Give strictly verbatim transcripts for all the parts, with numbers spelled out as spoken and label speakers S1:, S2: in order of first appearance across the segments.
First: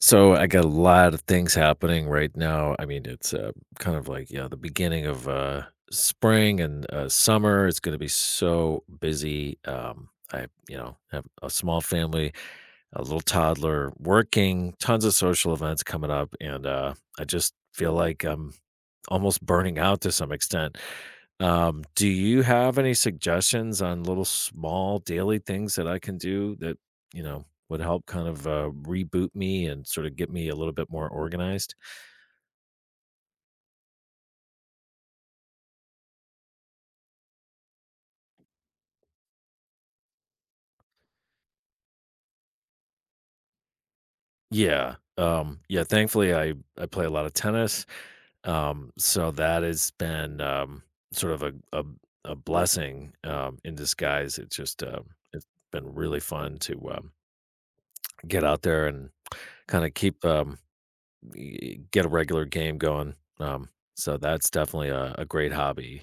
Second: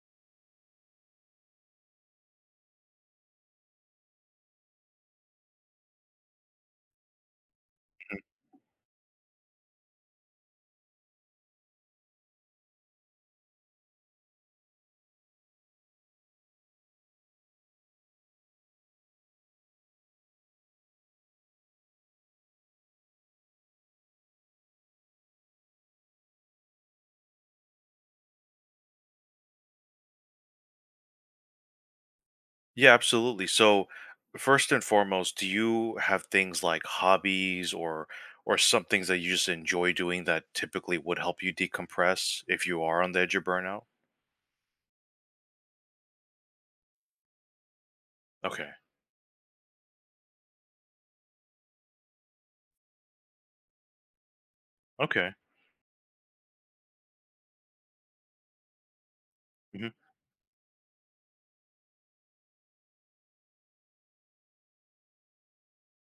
S1: So I got a lot of things happening right now. I mean, it's uh, kind of like yeah, the beginning of uh, spring and uh, summer. It's going to be so busy. Um, I, you know, have a small family, a little toddler, working, tons of social events coming up, and uh, I just feel like I'm almost burning out to some extent. Um, do you have any suggestions on little small daily things that I can do that, you know, would help kind of uh, reboot me and sort of get me a little bit more organized?
S2: Yeah, absolutely. So, first and foremost, do you have things like hobbies or or some things that you just enjoy doing that typically would help you decompress if you are on the edge of burnout?
S1: Yeah. Um, yeah, thankfully I I play a lot of tennis.
S2: Okay.
S1: Um, so that has been um sort of a a, a blessing um in disguise. It's just um
S2: Okay.
S1: it's been really fun to um get out there and kind
S2: Hmm.
S1: of keep um y- get a regular game going. Um, so that's definitely a, a great hobby.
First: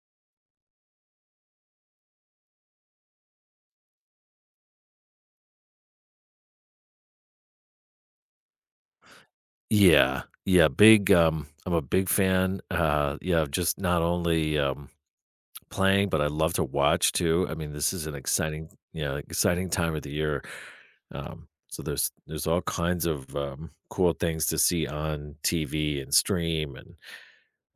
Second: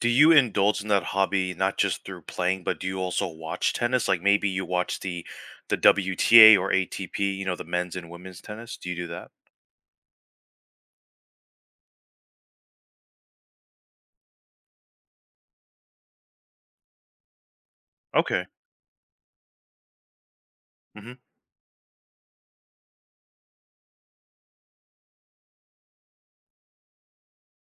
S2: Do you indulge in that hobby not just through playing, but do you also watch tennis? Like maybe you watch the the W T A or A T P, you know, the men's and women's tennis. Do you do that?
S1: Yeah, yeah, big. Um, I'm a big fan. Uh, yeah, of just not only um, playing, but I love to watch too. I mean, this is an
S2: Okay.
S1: exciting, yeah, like, exciting time of the year.
S2: Hmm.
S1: Um, so there's there's all kinds of um, cool things to see on T V and stream and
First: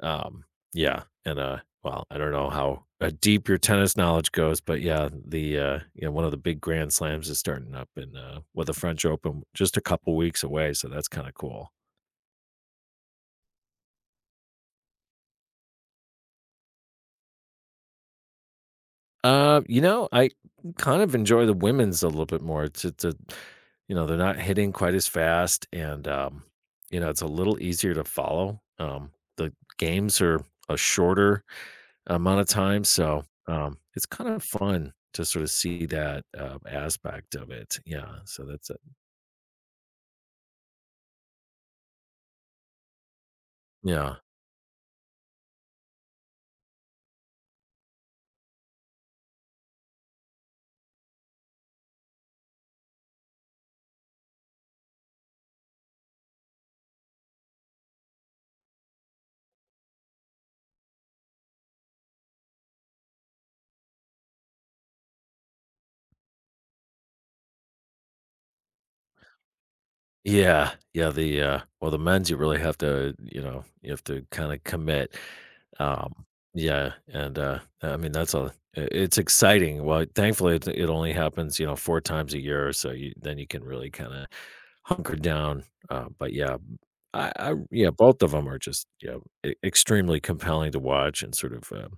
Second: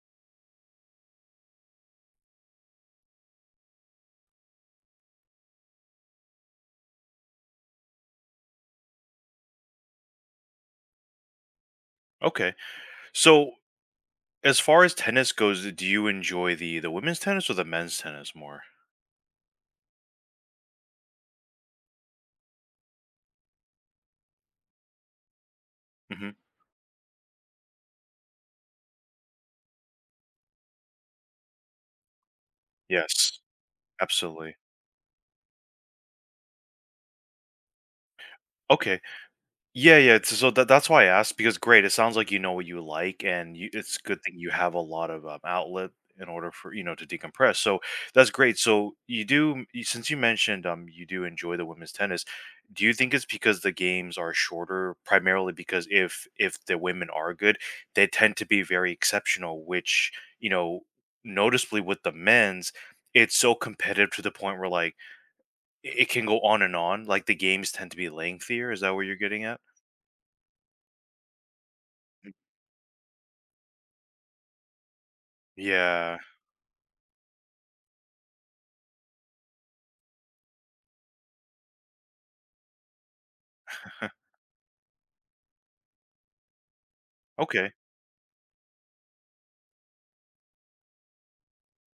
S1: Um, yeah, and, uh, well, I don't know how uh, deep your tennis knowledge goes, but yeah, the, uh, you know, one of the big grand slams is starting up in, uh well, the French Open just a couple weeks away, so that's kinda cool.
S2: Okay. So, as far as tennis goes, do you enjoy the the women's tennis or the men's tennis more?
S1: Uh, you know, I kind of enjoy the women's a little bit more. It's it's a you know, they're not hitting quite as fast and,
S2: Mm-hmm.
S1: um, you know, it's a little easier to follow. Um, the games are a shorter amount of time, so,
S2: Yes,
S1: um, it's kind of
S2: absolutely.
S1: fun to sort of see that, um, aspect of it, yeah, so that's a
S2: Okay. Yeah, yeah. It's, so that, that's why I asked because great. It sounds like you know what you like, and you, it's
S1: yeah.
S2: good that you have a lot of um, outlet in order for you know to decompress. So that's great. So you do you- since you mentioned um you do enjoy the women's tennis. Do you think it's because the games are shorter, primarily because if if the women are good, they tend to be very exceptional, which you know noticeably with the men's, it's so competitive to the point where, like, It it can go on and on. Like, the games tend to be lengthier. Is that what you're getting at?
S1: Yeah, yeah, the, uh well, the men's you really have to, you know, you have to kinda commit, um,
S2: Yeah.
S1: yeah, and, uh, I mean, that's a I it's exciting, well, thankfully, it it only happens, you know, four times a year, so you then you can really kinda hunker down, uh, but yeah, I I
S2: Okay,
S1: yeah, both of them are just, yeah e extremely compelling to watch and sort of, uh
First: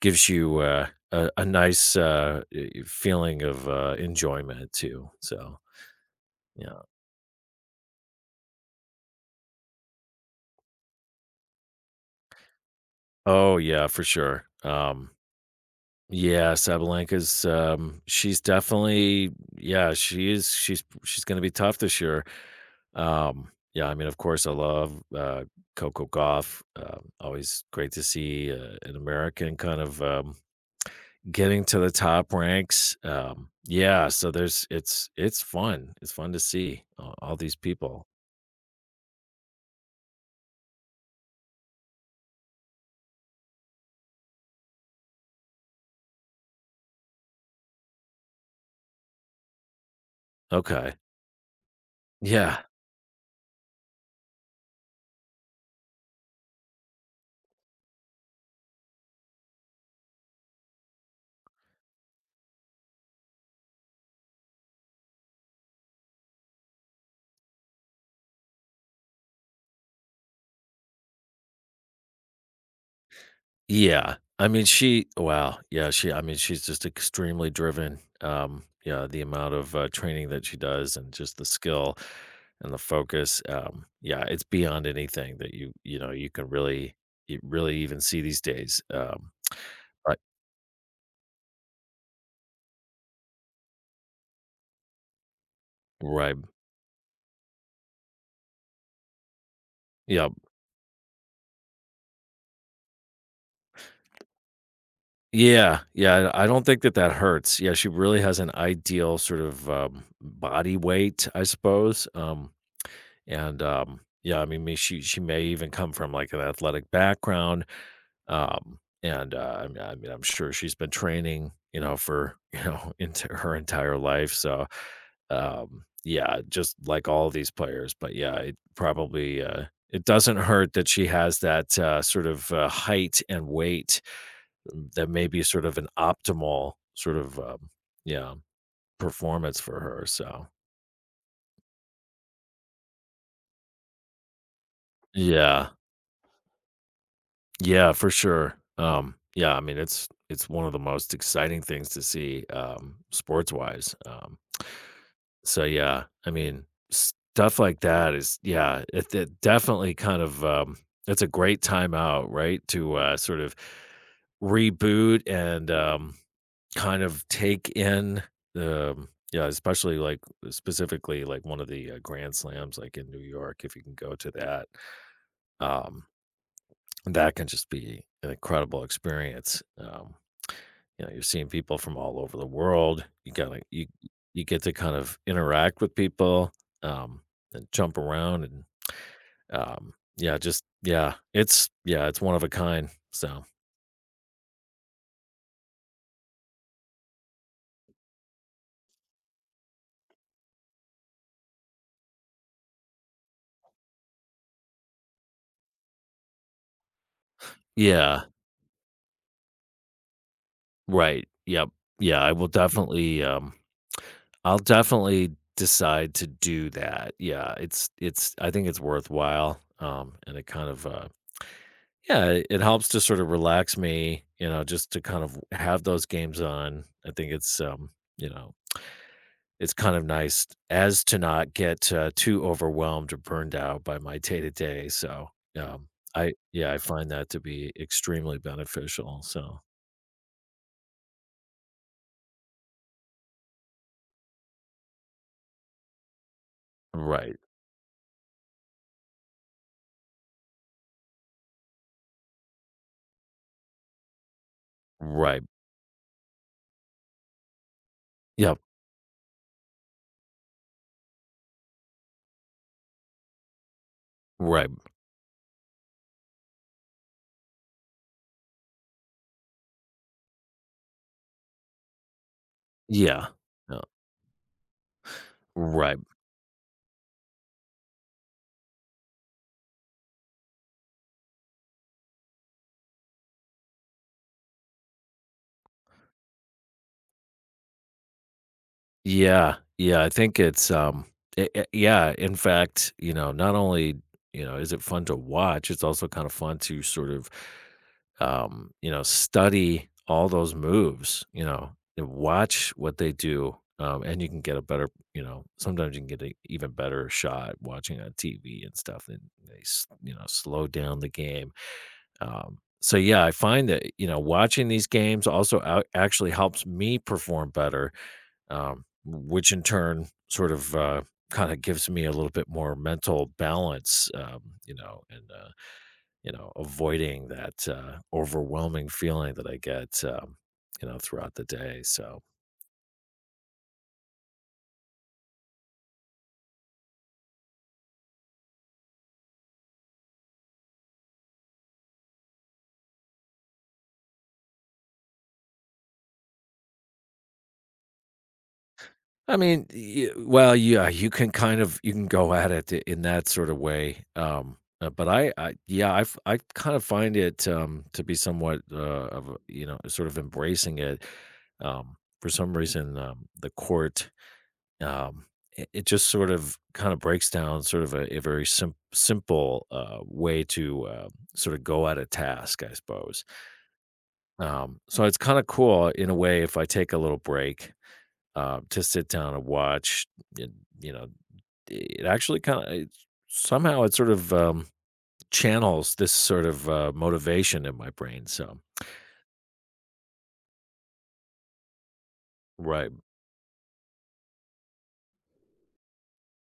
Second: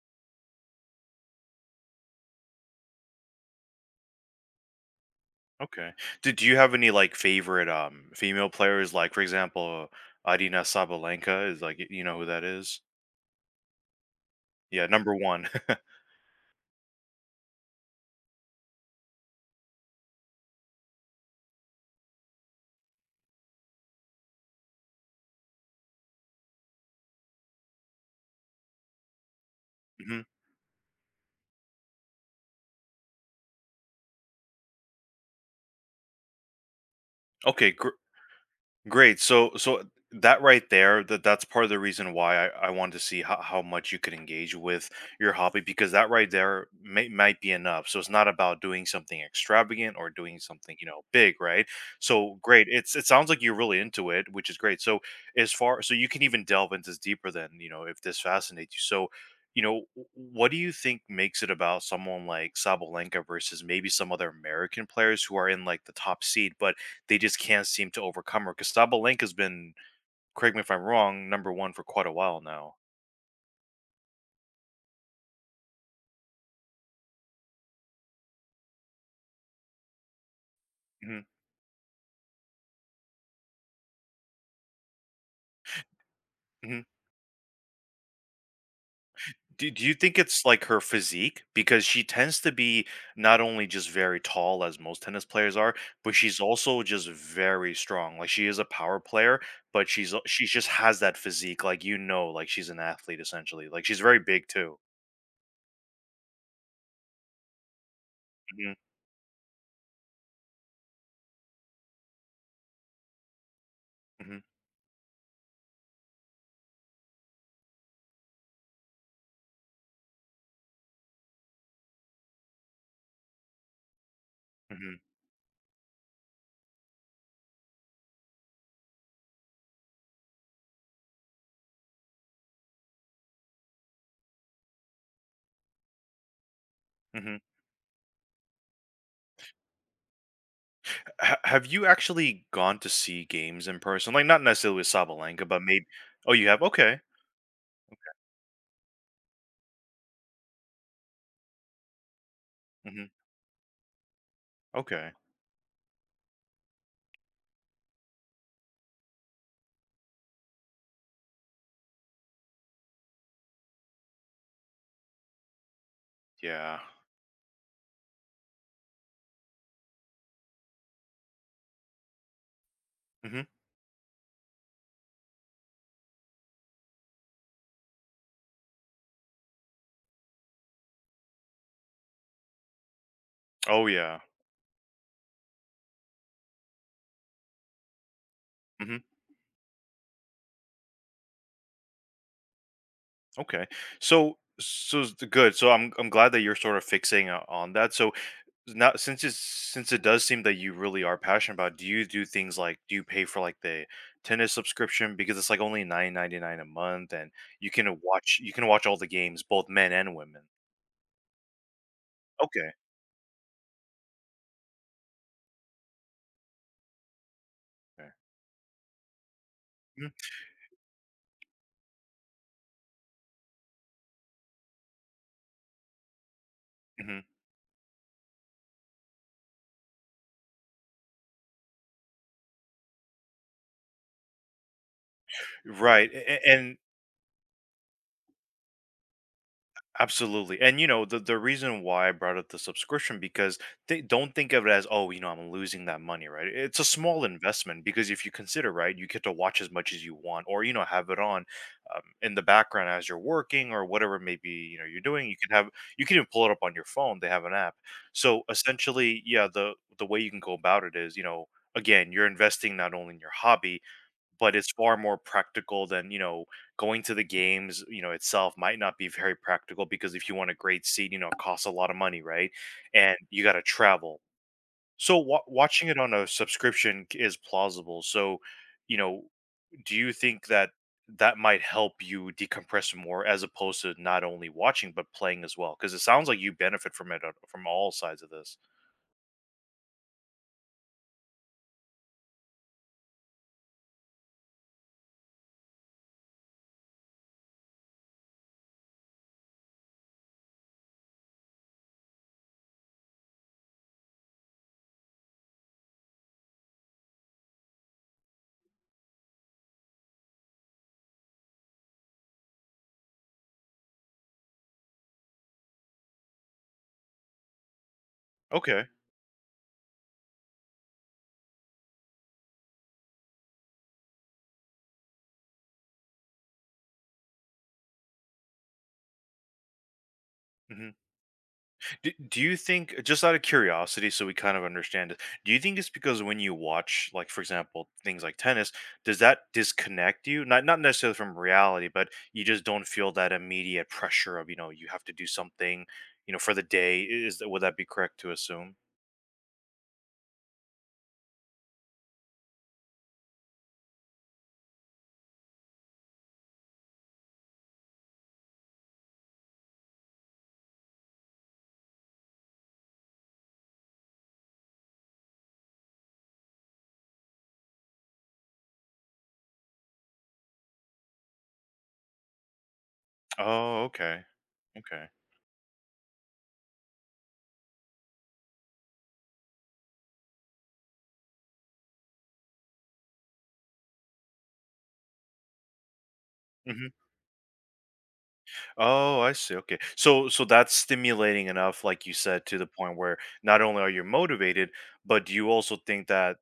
S1: gives you, uh, a a nice, uh, eh, feeling of, uh, enjoyment too, so,
S2: okay. Do Do you have
S1: yeah.
S2: any, like, favorite, um, female players? Like, for example, Adina Sabalenka is, like, y- you know who that is?
S1: Oh, yeah, for sure.
S2: Yeah,
S1: Um,
S2: number one.
S1: yeah, Sabalenka's, um, she's definitely yeah, she is she's she's gonna be tough this year. Um, yeah, I mean, of course, I love, uh, Coco Gauff, um, always great to see, uh, an American kind of,
S2: Mhm.
S1: um, getting to the top ranks. Um, yeah, so there's it's it's fun. It's fun to see a all these
S2: Okay, gr
S1: people.
S2: Great. So so that right there, that that's part of the reason why I, I wanted to see how, how much you could engage with your hobby, because that right there may, might be enough. So it's not about doing something extravagant or doing something, you
S1: Okay.
S2: know, big, right? So
S1: Yeah.
S2: great. It's it sounds like you're really into it, which is great. So as far so you can even delve into this deeper then, you know, if this fascinates you. So you know, w- what do you think makes it about someone like Sabalenka versus maybe some other American players who are in, like, the top seed, but they just can't seem to overcome her? 'Cause Sabalenka's been, correct me if I'm wrong, number one for quite a while now.
S1: Yeah. I mean, she wow. Yeah, she I mean, she's just extremely driven. Um, yeah, the amount of uh, training that she does and
S2: Mhm,
S1: just the skill and the focus. Um, yeah, it's beyond anything that you you know, you can
S2: mhm.
S1: really you really even see these days. Um,
S2: Do do you think
S1: right.
S2: it's, like, her physique? Because she tends to be not only just very tall, as most tennis players are, but
S1: Right.
S2: she's also just very strong. Like, she is a power player, but she's a
S1: Yeah.
S2: she just has that physique, like, you know, like, she's an athlete, essentially. Like, she's very big too.
S1: Yeah. Yeah, I I don't think that that hurts. Yeah, she really has an
S2: Mhm,
S1: ideal sort of um, body weight, I suppose. Um And, um,
S2: mhm,
S1: yeah, I mean, me she she may even come from, like, an athletic background, um, and, uh, I mean I mean, I'm sure she's been training, you know, for, you know, into her entire life, so,
S2: mhm,
S1: um, yeah, just like all these players, but, yeah, it probably, uh it doesn't hurt that she has that, uh, sort of, uh, height and weight um, that may be sort of an optimal sort
S2: mhm.
S1: of, um, yeah, performance for her, so
S2: Ha have you actually gone to see games in person? Like, not necessarily with Sabalenka, but
S1: yeah.
S2: maybe. Oh, you have? Okay.
S1: Yeah, for sure. Um, yeah, I mean it's it's one of the most exciting things to see um
S2: Hmm.
S1: sports wise. Um
S2: Okay.
S1: so yeah, I mean stuff like that is yeah, it, it definitely kind of um it's a great time out, right? To uh sort of reboot and um
S2: Yeah.
S1: kind of take in the um, yeah, especially like specifically like one of the uh, grand slams like in New
S2: Hmm.
S1: York if you can go to that. Um that can just be an incredible experience. Um, you know, you're seeing people from all over the world. You gotta you
S2: Oh, yeah.
S1: You get to kind of interact with people, um, and jump around and
S2: Hmm.
S1: um, yeah, just yeah, it's yeah, it's one of a kind. So
S2: Okay. So so s- good. So I'm I'm glad that you're sort of fixing o- on that. So now, since it's since it does seem that you really are passionate about, do you do things like, do you pay for, like, the tennis subscription, because it's like only nine ninety nine a month, and you can
S1: yeah,
S2: watch you can watch all the games, both men and women.
S1: right. Yep. Yeah, I will
S2: Okay.
S1: definitely um I'll definitely decide to do that. Yeah, it's
S2: Okay.
S1: it's I think it's worthwhile. Um,
S2: Mm-hmm.
S1: and it kind of uh yeah, it it helps to sort of relax me, you know, just to kind of have those games on. I
S2: Mm-hmm.
S1: think it's, um, you know, it's kind of nice as to not get uh, too overwhelmed or burned out by my day to day. So, um,
S2: Right. a-
S1: I,
S2: a-
S1: yeah,
S2: And
S1: I find that to be extremely beneficial. So,
S2: absolutely. And, you know, the the reason why I brought up the subscription, because they don't think of it as, oh, you know, I'm losing that money, right? It's a small
S1: right,
S2: investment, because if you consider, right, you get to watch as much as you want, or, you know, have it on, um, in the background as you're working or whatever, maybe, you know, you're doing. You
S1: right.
S2: can have you can even pull it up on your phone. They have an app. So
S1: Yep,
S2: essentially, yeah, the the way you can go about it is, you know, again, you're investing not only in your hobby, but it's
S1: right.
S2: far more practical than, you know, going to the games, you know, itself might not be very practical, because if you want a great seat, you know, it costs a lot of money, right? And
S1: Yeah,
S2: you got to
S1: yeah,
S2: travel, so wa- watching it
S1: right.
S2: on a subscription c- is plausible. So, you know, do you think that that might help you decompress more, as opposed to not only watching but playing as well, because it sounds like you benefit from it on- from all sides of this?
S1: Yeah, yeah, I think it's, um, I I yeah, in fact, you know, not only, you know, is it fun to watch, it's also kind of fun to sort of, um, you know, study all those moves, you know, and watch what they do, um, and you can get a better, you know, sometimes you can get an even better shot watching on T V and stuff, and they s you know, slow down the game, um, so yeah, I find that, you know, watching these games also ou actually helps me perform better um,
S2: Okay.
S1: which in turn sort of uh, kind of gives me a little bit more mental balance, um, you know, and uh, you know, avoiding that uh, overwhelming feeling that I get, um, you
S2: Mhm.
S1: know, throughout the day.
S2: Do,
S1: So.
S2: do you think, uh, just out of curiosity, so we kind of understand it, do you think it's because when you watch, like, for example, things like tennis, does that disconnect you? Not not necessarily from reality, but you just don't feel that immediate pressure of, you know, you have to do something, you know, for the day. Is that would that be correct to assume?
S1: I mean, y- well, yeah, you can kind of you can go at it i- in that sort of way. Um, uh, but I, I, yeah, I, f- I kind of find it um, to be somewhat uh, of a- you know sort of embracing it. Um, for some reason, um, the court Um, it, it just sort of kind of breaks down sort of a, a very sim- simple uh, way to um sort of go at a task, I suppose.
S2: Oh, okay,
S1: Um, so
S2: okay.
S1: it's kind of cool in a way if I take a little break uh, to sit down and watch. It, you know, it actually kind of somehow it sort of um, channels this sort of
S2: Hmm.
S1: uh, motivation in my brain. So
S2: Oh, I see. Okay, so so that's stimulating enough, like you said, to the
S1: right,
S2: point where not only are you motivated, but do you also think that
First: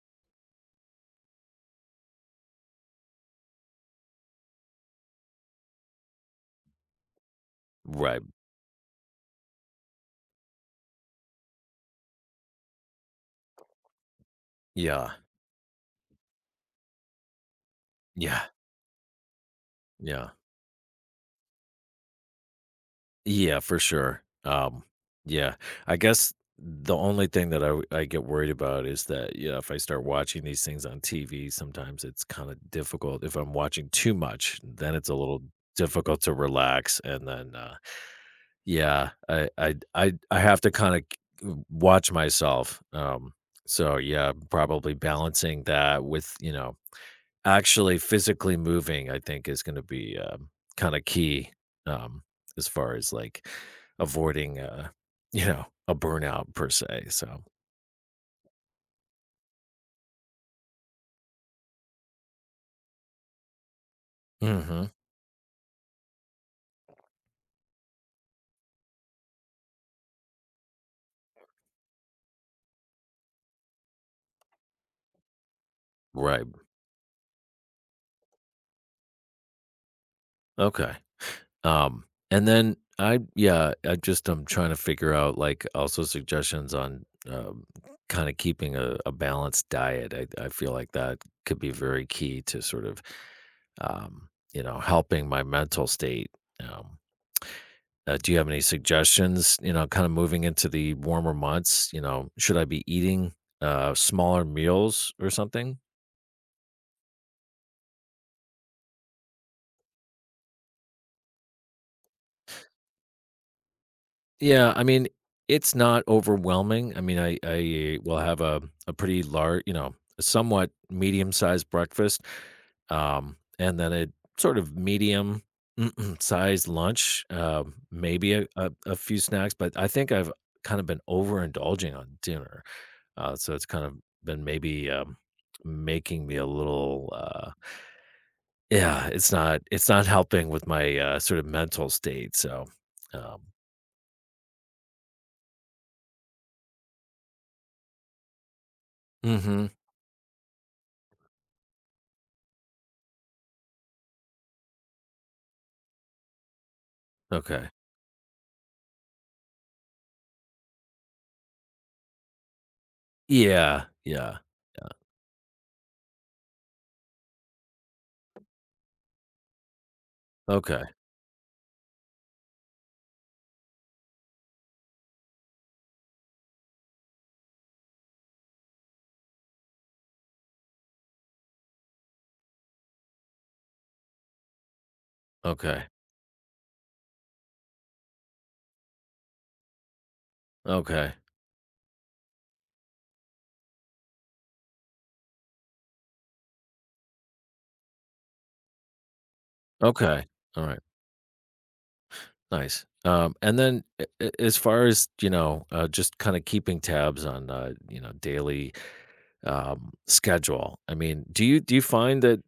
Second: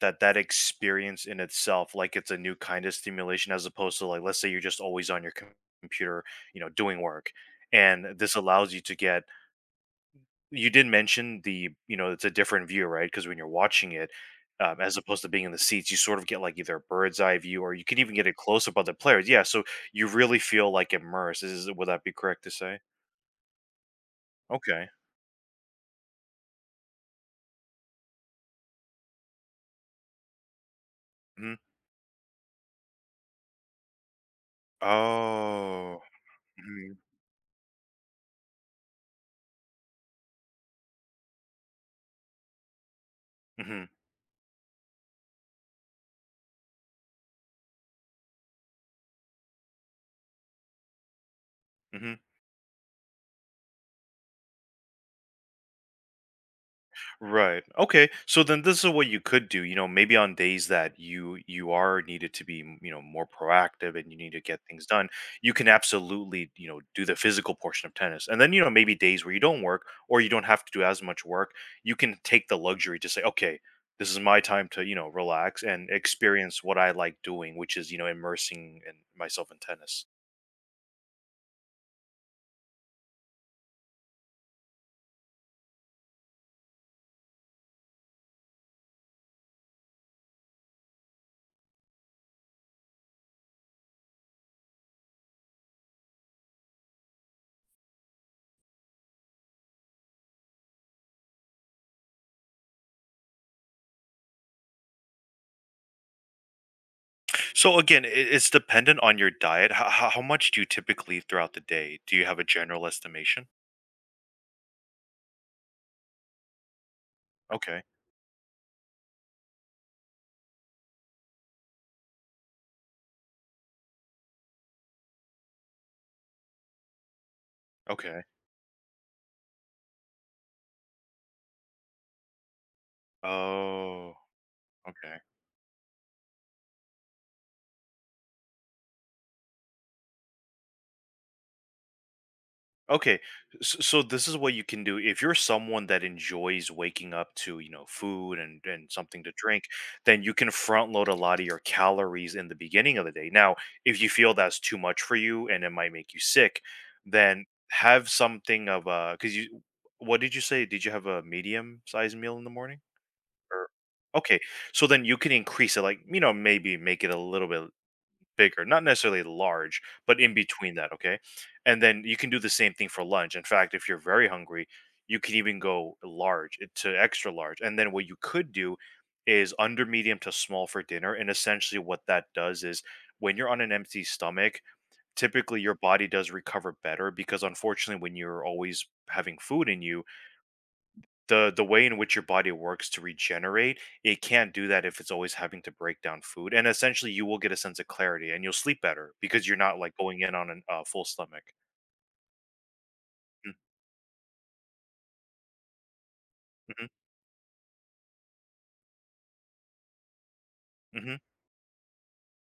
S2: That that experience in itself, like, it's a new kind of stimulation, as opposed to, like, let's say you're just always on your com- computer, you know, doing work. And
S1: right,
S2: this allows you to get, you did mention the, you know, it's a different view, right? Because when you're watching it, um, as
S1: yeah,
S2: opposed to being in the seats, you sort of get like either a bird's eye view, or you can even get a
S1: yeah,
S2: close up of the players. Yeah, so you
S1: yeah.
S2: really feel, like, immersed. Is Would that be correct to say?
S1: Yeah, for sure. Um,
S2: Okay.
S1: yeah, I guess the only thing that I w- I get worried about is that yeah, if I start watching these things on T V,
S2: Hmm.
S1: sometimes it's kind of difficult. If I'm watching too much, then it's a little
S2: Oh.
S1: difficult to
S2: Hmm.
S1: relax. And then uh, yeah, I I I I have to kind of watch myself. Um,
S2: Hmm.
S1: so yeah, probably balancing that with you know actually physically moving, I think, is gonna be, um, kinda key,
S2: Hmm.
S1: um, as far as, like, avoiding, uh, you know, a burnout per se, so
S2: Right. Okay. So then, this is what you could do, you know, maybe on days that you you are needed to be, m- you know, more proactive, and you need to get things
S1: mhm.
S2: done, you can absolutely, you know, do the physical portion of tennis. And then, you know, maybe days where you don't work or you don't have to do as much work, you can take the luxury to say, okay, this is my time to, you know, relax and
S1: Right.
S2: experience what I like doing, which is, you know, immersing in myself in tennis.
S1: Okay. Um, and then I yeah, I just I'm trying to figure out, like, also suggestions on, um, kinda keeping a a balanced diet. I I feel like that could be very key to sort of, um, you know, helping my mental state, um Uh, do you have any suggestions, you know, kind of moving into the warmer months, you know, should I be eating uh smaller meals or something?
S2: So again, i- it's dependent on your diet. How, how how much do you typically eat throughout the day? Do you have a general estimation?
S1: Yeah, I mean, it's not overwhelming. I mean, I
S2: Okay.
S1: I will have a a pretty large, you know, a somewhat medium-sized breakfast, um and then a sort of medium sized lunch, um
S2: Okay.
S1: maybe a, a a few snacks, but I think I've kind of been overindulging on dinner. Uh, so it's kind of
S2: Oh,
S1: been maybe um,
S2: okay.
S1: making me a little uh, yeah, it's not it's not helping with my uh, sort of mental state. So
S2: Okay.
S1: um,
S2: So, so this is what you can do. If you're someone that enjoys waking up to, you know, food and and something to drink,
S1: hmm
S2: then you can front load a lot of your calories in the beginning of the day. Now, if you feel that's too much for you and it might make you sick, then
S1: okay.
S2: have something of a, cuz you, what did you say? Did you have a medium sized meal in the morning? Or
S1: Yeah,
S2: okay.
S1: yeah.
S2: So then you can increase it, like, you know, maybe make it a little bit bigger, not necessarily large, but in between
S1: Okay.
S2: that, okay? And then you can do the same thing for lunch. In fact, if you're very hungry, you can even go large, it- to extra large. And then what you could do is under medium to small for dinner. And essentially, what that does is, when you're on an empty stomach, typically your
S1: Okay.
S2: body does recover better, because unfortunately, when you're always having food in you,
S1: Okay.
S2: the the way in which your body works to regenerate, it can't do that if it's always having to break down food, and essentially, you will get a sense of clarity, and you'll sleep better because you're not, like, going
S1: Okay.
S2: in on an
S1: All
S2: a
S1: right.
S2: uh, full stomach.
S1: Nice. Um,
S2: Mm,
S1: and then a- a- as far as, you know, uh, just kind of keeping
S2: mhm,
S1: tabs on, uh, you know, daily, um, schedule. I
S2: mhm.
S1: mean, do you, do you find that,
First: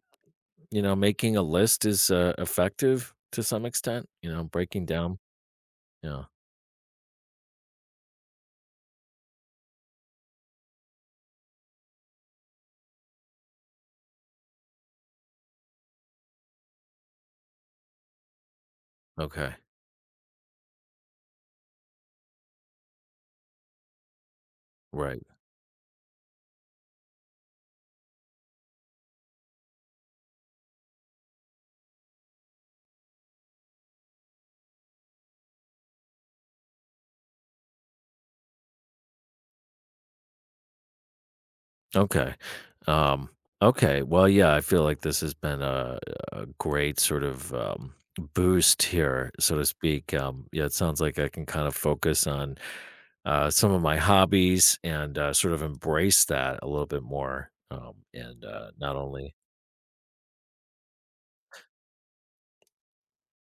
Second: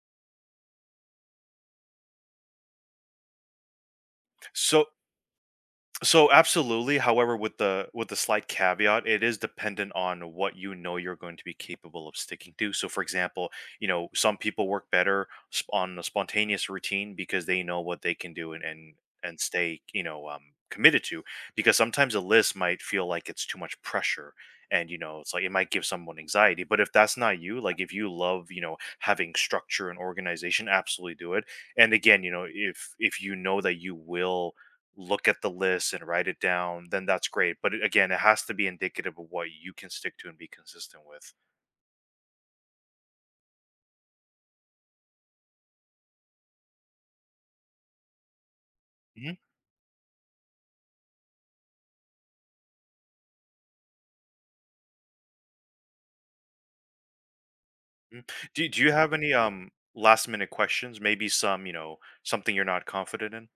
S1: you know, making a list is, uh, effective to some extent, you know, breaking
S2: So
S1: down yeah.
S2: So absolutely. However, with the, with the slight caveat, it is dependent on what you know you're going to be capable of sticking to. So, for example, you know, some people work better sp- on a spontaneous routine, because they know what they can do, and and and
S1: Okay.
S2: stay, you know, um, committed to. Because sometimes a list might feel like it's too much pressure, and, you know,
S1: Right.
S2: it's like it might give someone anxiety. But if that's not you, like if you love, you know, having structure and organization, absolutely do it. And again, you know, if if you know that you will look at the list and write it down, then that's great. But it- again, it has to be indicative of what you can stick to and be consistent with.
S1: Okay. Um, okay. Well, yeah, I feel like this has been a, a great sort of um, boost here,
S2: Mhm,
S1: so to speak. Um, yeah, it sounds like I can kind of focus on uh, some of my hobbies and uh, sort of embrace that a little bit more. Um,
S2: mhm.
S1: and
S2: Do
S1: uh,
S2: Do you
S1: not
S2: have any
S1: only
S2: um last minute questions? Maybe some, you know, something you're not confident in.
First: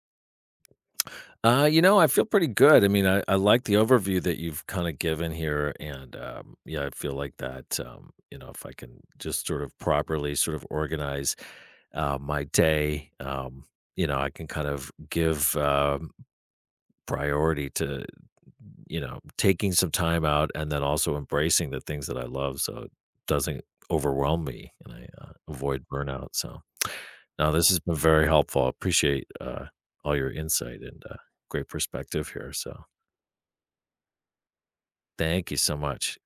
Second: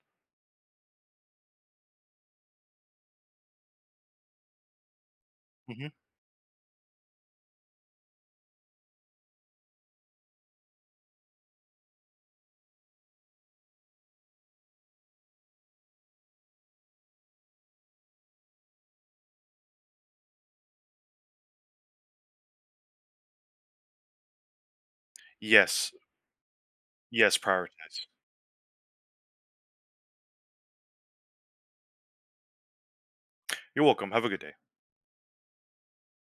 S1: Uh, you know, I feel pretty good. I mean, I, I like the overview that you've kind of given here.
S2: Hmm.
S1: And um, yeah, I feel like that, um, you know, if I can just sort of properly sort of organize uh, my day, um, you know, I can kind of give um, priority to, you know, taking some time out and then also embracing the things that I love. So it doesn't overwhelm me and I uh, avoid
S2: Yes,
S1: burnout. So
S2: yes.
S1: now this has been
S2: Prioritize.
S1: very helpful. I appreciate uh, all your insight and uh, great perspective here. So.
S2: You're welcome. Have a good day.
S1: Thank you so much.